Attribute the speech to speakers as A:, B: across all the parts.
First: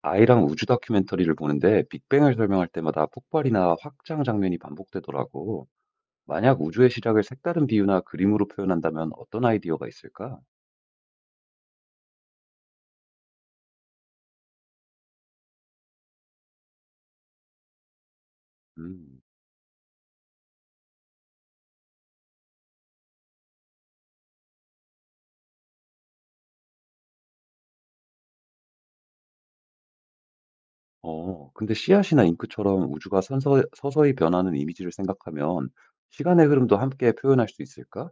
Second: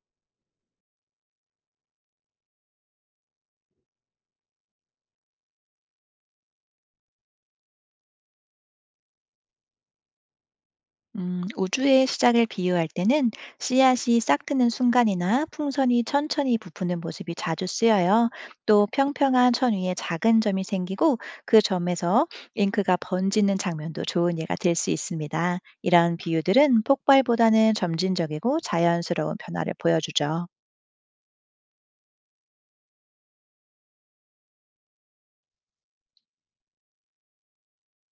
A: 아이랑 우주 다큐멘터리를 보는데 빅뱅을 설명할 때마다 폭발이나 확장 장면이 반복되더라고. 만약 우주의 시작을 색다른 비유나 그림으로 표현한다면 어떤 아이디어가 있을까?
B: 우주의 시작을 비유할 때는 씨앗이 싹 트는 순간이나 풍선이 천천히 부푸는 모습이 자주 쓰여요. 또
A: 음.
B: 평평한 천 위에 작은 점이 생기고 그 점에서 잉크가 번지는 장면도 좋은 예가 될 수 있습니다. 이런 비유들은 폭발보다는 점진적이고 자연스러운 변화를 보여주죠.
A: 근데 씨앗이나 잉크처럼 우주가 서서히 변하는 이미지를 생각하면 시간의 흐름도 함께 표현할 수 있을까?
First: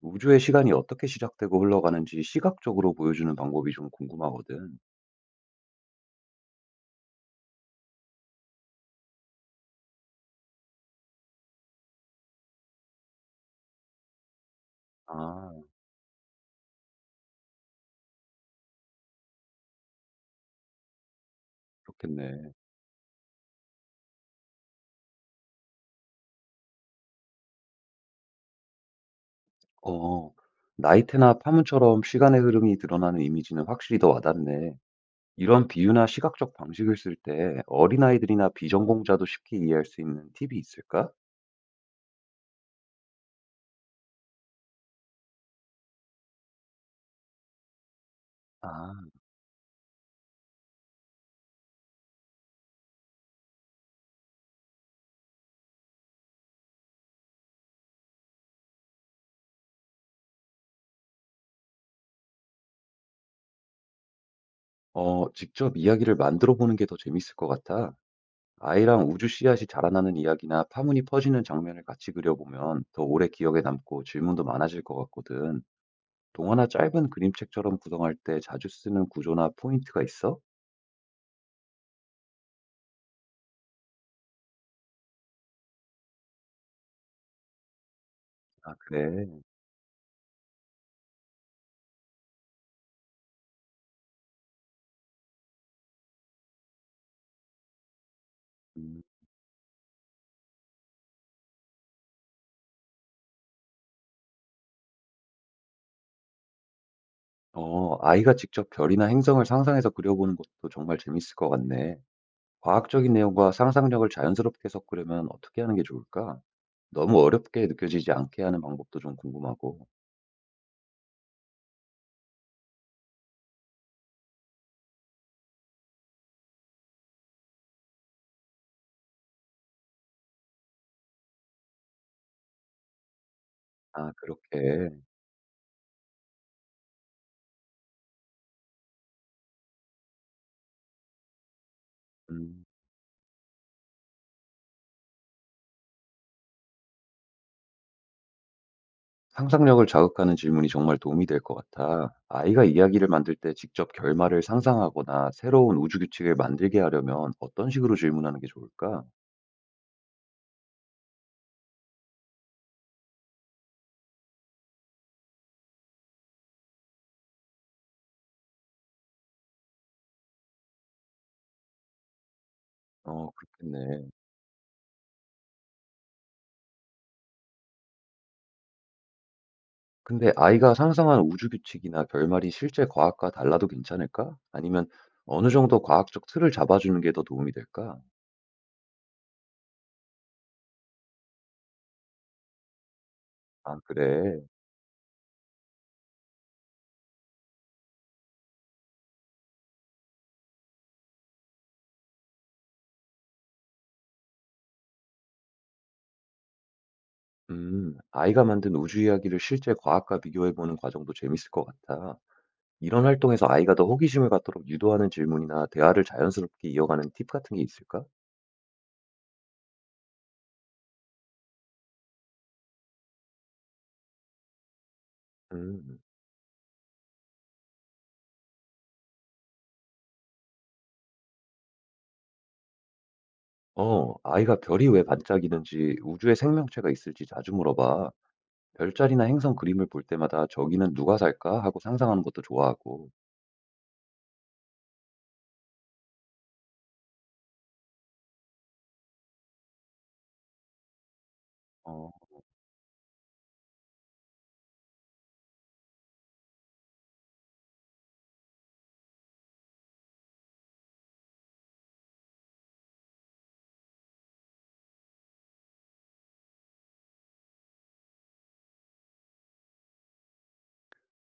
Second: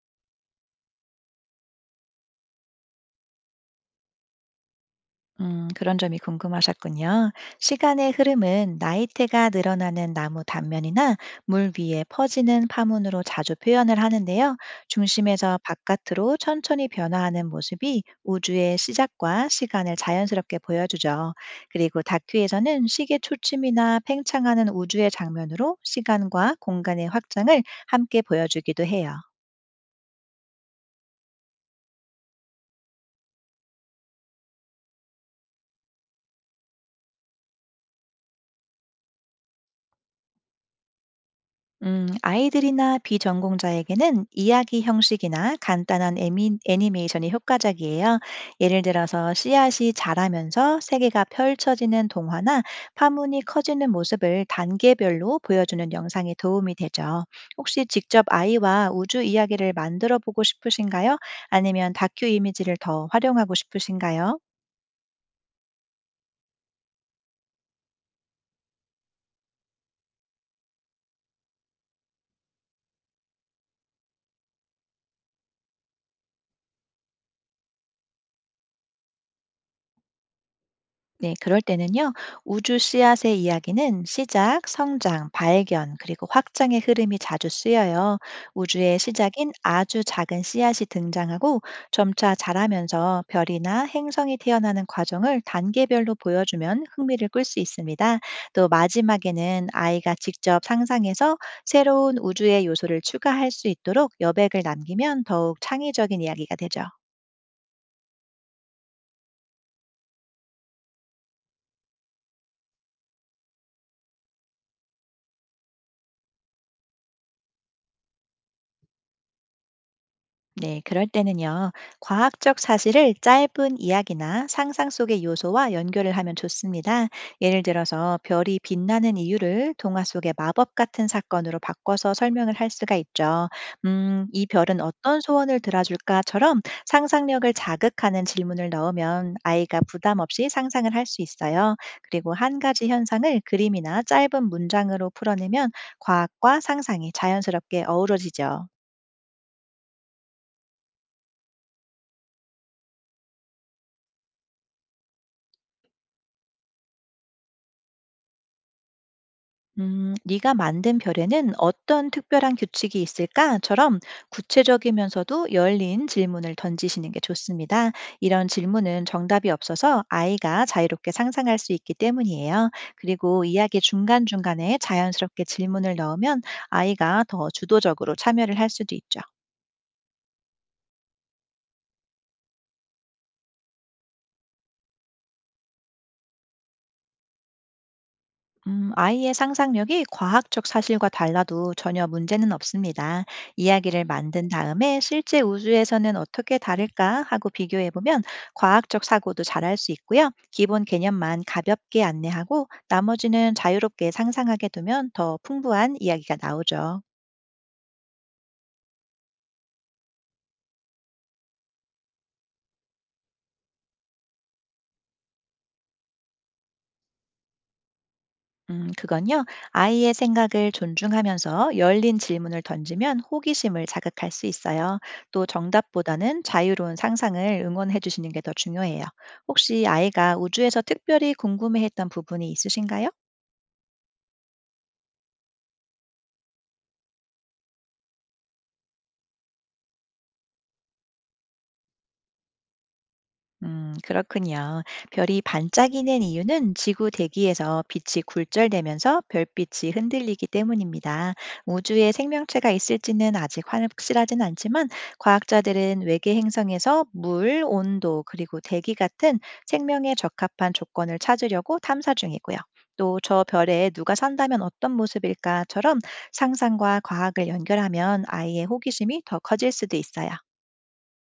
A: 우주의 시간이 어떻게 시작되고 흘러가는지 시각적으로 보여주는 방법이 좀 궁금하거든.
B: 그런 점이 궁금하셨군요. 시간의 흐름은 나이테가 늘어나는 나무 단면이나 물 위에 퍼지는 파문으로 자주 표현을 하는데요.
A: 아,
B: 중심에서 바깥으로 천천히 변화하는 모습이 우주의 시작과 시간을 자연스럽게 보여주죠. 그리고
A: 그렇겠네.
B: 다큐에서는 시계 초침이나 팽창하는 우주의 장면으로 시간과 공간의 확장을 함께 보여주기도 해요.
A: 어, 나이테나 파문처럼 시간의 흐름이 드러나는 이미지는 확실히 더 와닿네. 이런 비유나 시각적 방식을 쓸 때 어린아이들이나 비전공자도 쉽게 이해할 수 있는 팁이 있을까?
B: 아이들이나 비전공자에게는 이야기 형식이나 간단한 애니메이션이 효과적이에요. 예를
A: 아,
B: 들어서 씨앗이 자라면서 세계가 펼쳐지는 동화나 파문이 커지는 모습을 단계별로 보여주는 영상이 도움이 되죠. 혹시 직접 아이와 우주 이야기를 만들어 보고 싶으신가요? 아니면 다큐 이미지를 더 활용하고 싶으신가요?
A: 직접 이야기를 만들어 보는 게 더 재밌을 것 같아. 아이랑 우주 씨앗이 자라나는 이야기나 파문이 퍼지는 장면을 같이 그려보면 더 오래 기억에 남고 질문도 많아질 것 같거든. 동화나 짧은 그림책처럼 구성할 때 자주 쓰는 구조나 포인트가 있어?
B: 네, 그럴 때는요, 우주 씨앗의 이야기는 시작, 성장, 발견, 그리고 확장의 흐름이 자주 쓰여요.
A: 아,
B: 우주의
A: 그래.
B: 시작인 아주 작은 씨앗이 등장하고 점차 자라면서 별이나 행성이 태어나는 과정을 단계별로 보여주면 흥미를 끌 수 있습니다. 또
A: 음,
B: 마지막에는 아이가 직접 상상해서 새로운 우주의 요소를 추가할 수 있도록 여백을 남기면 더욱 창의적인 이야기가 되죠.
A: 아이가 직접 별이나 행성을 상상해서 그려보는 것도 정말 재밌을 것 같네. 과학적인 내용과 상상력을 자연스럽게 섞으려면 어떻게 하는 게 좋을까? 너무 어렵게 느껴지지 않게 하는 방법도 좀 궁금하고.
B: 네, 그럴 때는요, 과학적 사실을 짧은 이야기나 상상 속의 요소와 연결을 하면 좋습니다. 예를 들어서 별이 빛나는 이유를 동화 속의 마법 같은 사건으로 바꿔서 설명을 할 수가 있죠.
A: 아,
B: 이 별은
A: 그렇게.
B: 어떤 소원을 들어줄까처럼 상상력을 자극하는 질문을 넣으면 아이가 부담 없이 상상을 할 수 있어요. 그리고 한
A: 음,
B: 가지 현상을 그림이나 짧은 문장으로 풀어내면 과학과 상상이 자연스럽게 어우러지죠.
A: 상상력을 자극하는 질문이 정말 도움이 될 것 같아. 아이가 이야기를 만들 때 직접 결말을 상상하거나 새로운 우주 규칙을 만들게 하려면 어떤 식으로 질문하는 게 좋을까?
B: "네가 만든 별에는 어떤 특별한 규칙이 있을까?"처럼 구체적이면서도 열린 질문을 던지시는 게 좋습니다. 이런 질문은 정답이 없어서 아이가 자유롭게 상상할 수 있기 때문이에요.
A: 어,
B: 그리고 이야기
A: 그렇겠네.
B: 중간중간에 자연스럽게 질문을 넣으면 아이가 더 주도적으로 참여를 할 수도 있죠.
A: 근데 아이가 상상한 우주 규칙이나 결말이 실제 과학과 달라도 괜찮을까? 아니면 어느 정도 과학적 틀을 잡아주는 게 더 도움이 될까?
B: 아이의 상상력이 과학적 사실과 달라도 전혀 문제는 없습니다.
A: 아,
B: 이야기를
A: 그래.
B: 만든 다음에 실제 우주에서는 어떻게 다를까 하고 비교해 보면 과학적 사고도 잘할 수 있고요. 기본 개념만 가볍게 안내하고 나머지는 자유롭게 상상하게 두면 더 풍부한 이야기가 나오죠.
A: 아이가 만든 우주 이야기를 실제 과학과 비교해보는 과정도 재밌을 것 같아. 이런 활동에서 아이가 더 호기심을 갖도록 유도하는 질문이나 대화를 자연스럽게 이어가는 팁 같은 게 있을까?
B: 그건요. 아이의 생각을 존중하면서 열린 질문을 던지면 호기심을 자극할 수 있어요. 또
A: 음,
B: 정답보다는 자유로운 상상을 응원해 주시는 게 더 중요해요. 혹시 아이가 우주에서 특별히 궁금해했던 부분이 있으신가요?
A: 아이가 별이 왜 반짝이는지, 우주에 생명체가 있을지 자주 물어봐. 별자리나 행성 그림을 볼 때마다 저기는 누가 살까? 하고 상상하는 것도 좋아하고,
B: 그렇군요. 별이 반짝이는 이유는 지구 대기에서 빛이 굴절되면서 별빛이 흔들리기 때문입니다. 우주에
A: 어,
B: 생명체가 있을지는 아직 확실하진 않지만 과학자들은 외계 행성에서 물, 온도, 그리고 대기 같은 생명에 적합한 조건을 찾으려고 탐사 중이고요. 또 저 별에 누가 산다면 어떤 모습일까처럼 상상과 과학을 연결하면 아이의 호기심이 더 커질 수도 있어요.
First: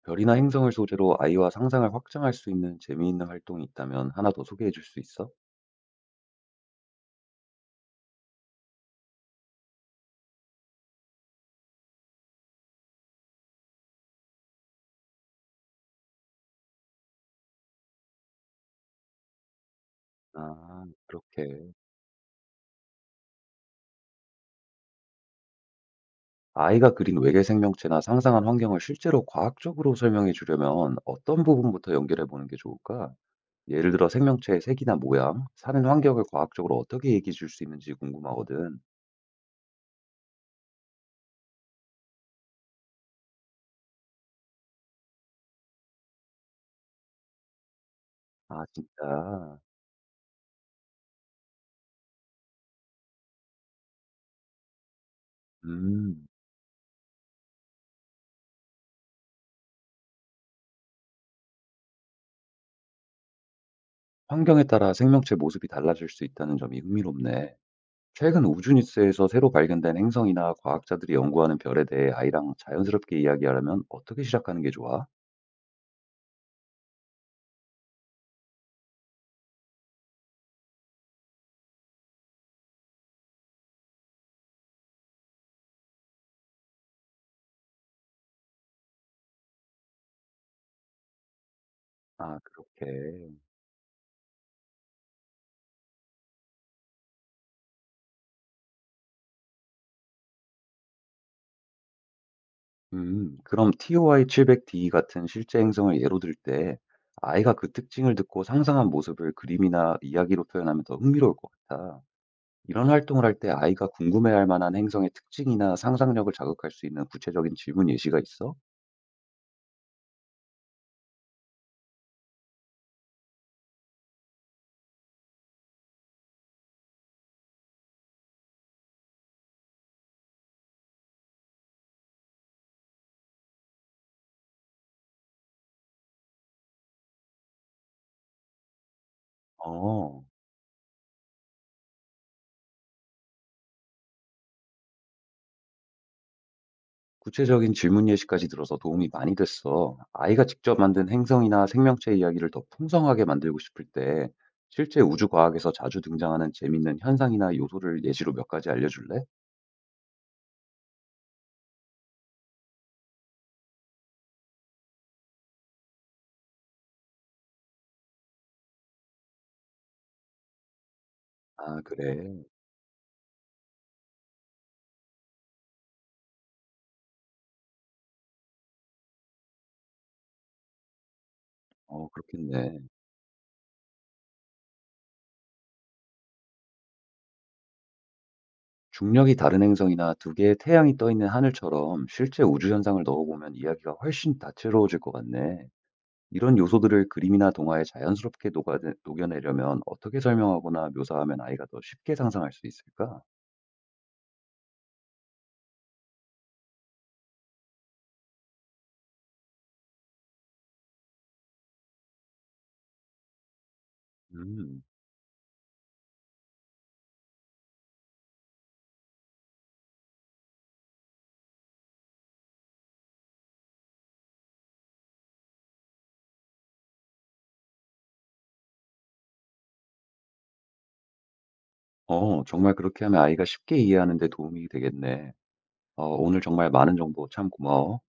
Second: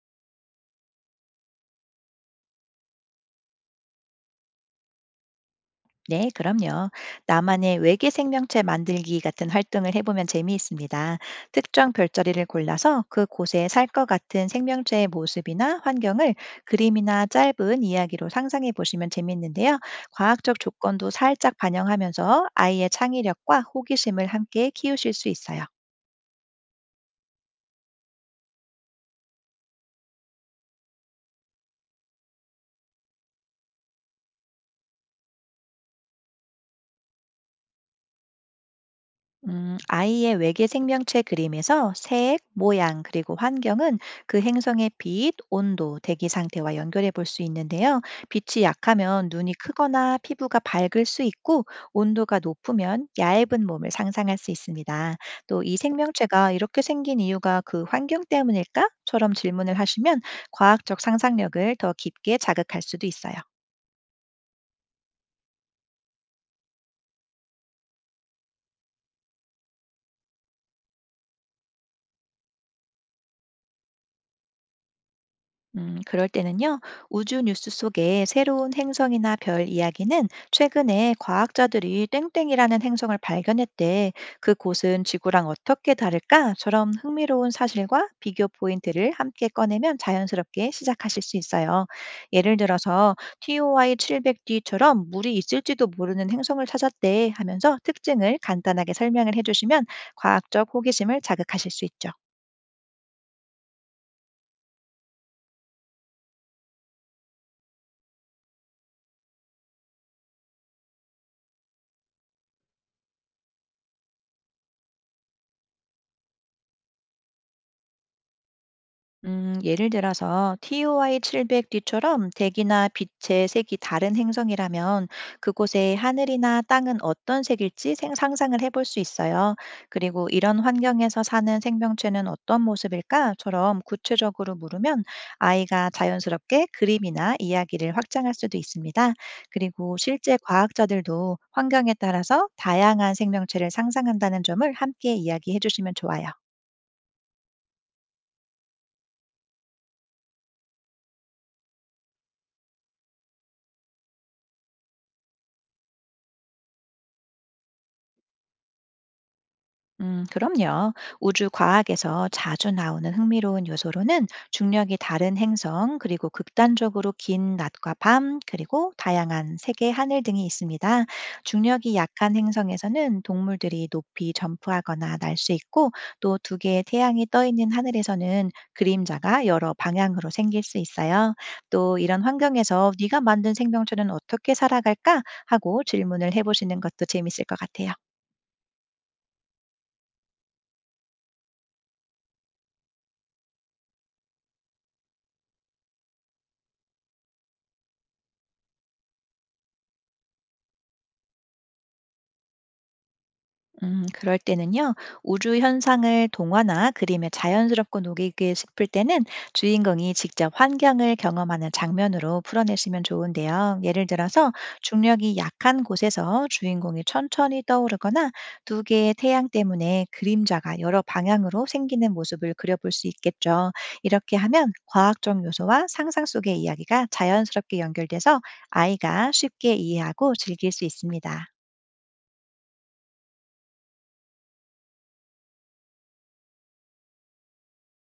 A: 별이나 행성을 소재로 아이와 상상을 확장할 수 있는 재미있는 활동이 있다면 하나 더 소개해 줄 수 있어?
B: 네, 그럼요. 나만의 외계 생명체 만들기 같은 활동을 해보면 재미있습니다. 특정 별자리를 골라서 그곳에 살 것 같은 생명체의 모습이나 환경을 그림이나 짧은 이야기로 상상해 보시면 재미있는데요. 과학적
A: 아,
B: 조건도 살짝
A: 그렇게.
B: 반영하면서 아이의 창의력과 호기심을 함께 키우실 수 있어요.
A: 아이가 그린 외계 생명체나 상상한 환경을 실제로 과학적으로 설명해 주려면 어떤 부분부터 연결해 보는 게 좋을까? 예를 들어 생명체의 색이나 모양, 사는 환경을 과학적으로 어떻게 얘기해 줄 수 있는지 궁금하거든.
B: 아이의 외계 생명체 그림에서 색, 모양, 그리고 환경은 그 행성의 빛, 온도, 대기 상태와 연결해 볼 수 있는데요. 빛이
A: 아,
B: 약하면 눈이
A: 진짜.
B: 크거나 피부가 밝을 수 있고, 온도가 높으면 얇은 몸을 상상할 수 있습니다. 또 이
A: 음,
B: 생명체가 이렇게 생긴 이유가 그 환경 때문일까?처럼 질문을 하시면 과학적 상상력을 더 깊게 자극할 수도 있어요.
A: 환경에 따라 생명체 모습이 달라질 수 있다는 점이 흥미롭네. 최근 우주 뉴스에서 새로 발견된 행성이나 과학자들이 연구하는 별에 대해 아이랑 자연스럽게 이야기하려면 어떻게 시작하는 게 좋아?
B: 그럴 때는요, 우주 뉴스 속의 새로운 행성이나 별 이야기는 최근에 과학자들이 땡땡이라는 행성을 발견했대. 그곳은 지구랑 어떻게 다를까?처럼 흥미로운 사실과 비교 포인트를 함께 꺼내면 자연스럽게 시작하실 수 있어요.
A: 아,
B: 예를 들어서
A: 그렇게.
B: TOI 700D처럼 물이 있을지도 모르는 행성을 찾았대 하면서 특징을 간단하게 설명을 해주시면 과학적 호기심을 자극하실 수 있죠.
A: 그럼 TOI 700D 같은 실제 행성을 예로 들 때 아이가 그 특징을 듣고 상상한 모습을 그림이나 이야기로 표현하면 더 흥미로울 것 같아. 이런 활동을 할 때 아이가 궁금해할 만한 행성의 특징이나 상상력을 자극할 수 있는 구체적인 질문 예시가 있어?
B: 예를 들어서 TOI 700 뒤처럼 대기나 빛의 색이 다른 행성이라면 그곳의 하늘이나 땅은 어떤 색일지 상상을 해볼 수 있어요. 그리고 이런 환경에서 사는 생명체는 어떤 모습일까?처럼 구체적으로 물으면 아이가 자연스럽게 그림이나 이야기를 확장할 수도 있습니다. 그리고
A: 어,
B: 실제 과학자들도 환경에 따라서 다양한 생명체를 상상한다는 점을 함께 이야기해 주시면 좋아요.
A: 구체적인 질문 예시까지 들어서 도움이 많이 됐어. 아이가 직접 만든 행성이나 생명체 이야기를 더 풍성하게 만들고 싶을 때 실제 우주 과학에서 자주 등장하는 재밌는 현상이나 요소를 예시로 몇 가지 알려줄래?
B: 그럼요. 우주 과학에서 자주 나오는 흥미로운 요소로는 중력이 다른 행성, 그리고 극단적으로 긴 낮과 밤, 그리고 다양한 색의 하늘 등이 있습니다.
A: 아,
B: 중력이 약한
A: 그래.
B: 행성에서는 동물들이 높이 점프하거나 날 수 있고, 또 두 개의 태양이 떠 있는 하늘에서는 그림자가 여러 방향으로 생길 수 있어요. 또
A: 어,
B: 이런
A: 그렇겠네.
B: 환경에서 네가 만든 생명체는 어떻게 살아갈까? 하고 질문을 해보시는 것도 재밌을 것 같아요.
A: 중력이 다른 행성이나 두 개의 태양이 떠 있는 하늘처럼 실제 우주 현상을 넣어보면 이야기가 훨씬 다채로워질 것 같네. 이런 요소들을 그림이나 동화에 자연스럽게 녹아 녹여내려면 어떻게 설명하거나 묘사하면 아이가 더 쉽게 상상할 수 있을까?
B: 그럴 때는요, 우주 현상을 동화나 그림에 자연스럽고 녹이게 싶을 때는 주인공이 직접 환경을 경험하는 장면으로 풀어내시면 좋은데요. 예를 들어서
A: 음.
B: 중력이 약한 곳에서 주인공이 천천히 떠오르거나 두 개의 태양 때문에 그림자가 여러 방향으로 생기는 모습을 그려볼 수 있겠죠. 이렇게 하면 과학적 요소와 상상 속의 이야기가 자연스럽게 연결돼서 아이가 쉽게 이해하고 즐길 수 있습니다.
A: 어, 정말 그렇게 하면 아이가 쉽게 이해하는 데 도움이 되겠네. 어, 오늘 정말 많은 정보 참 고마워.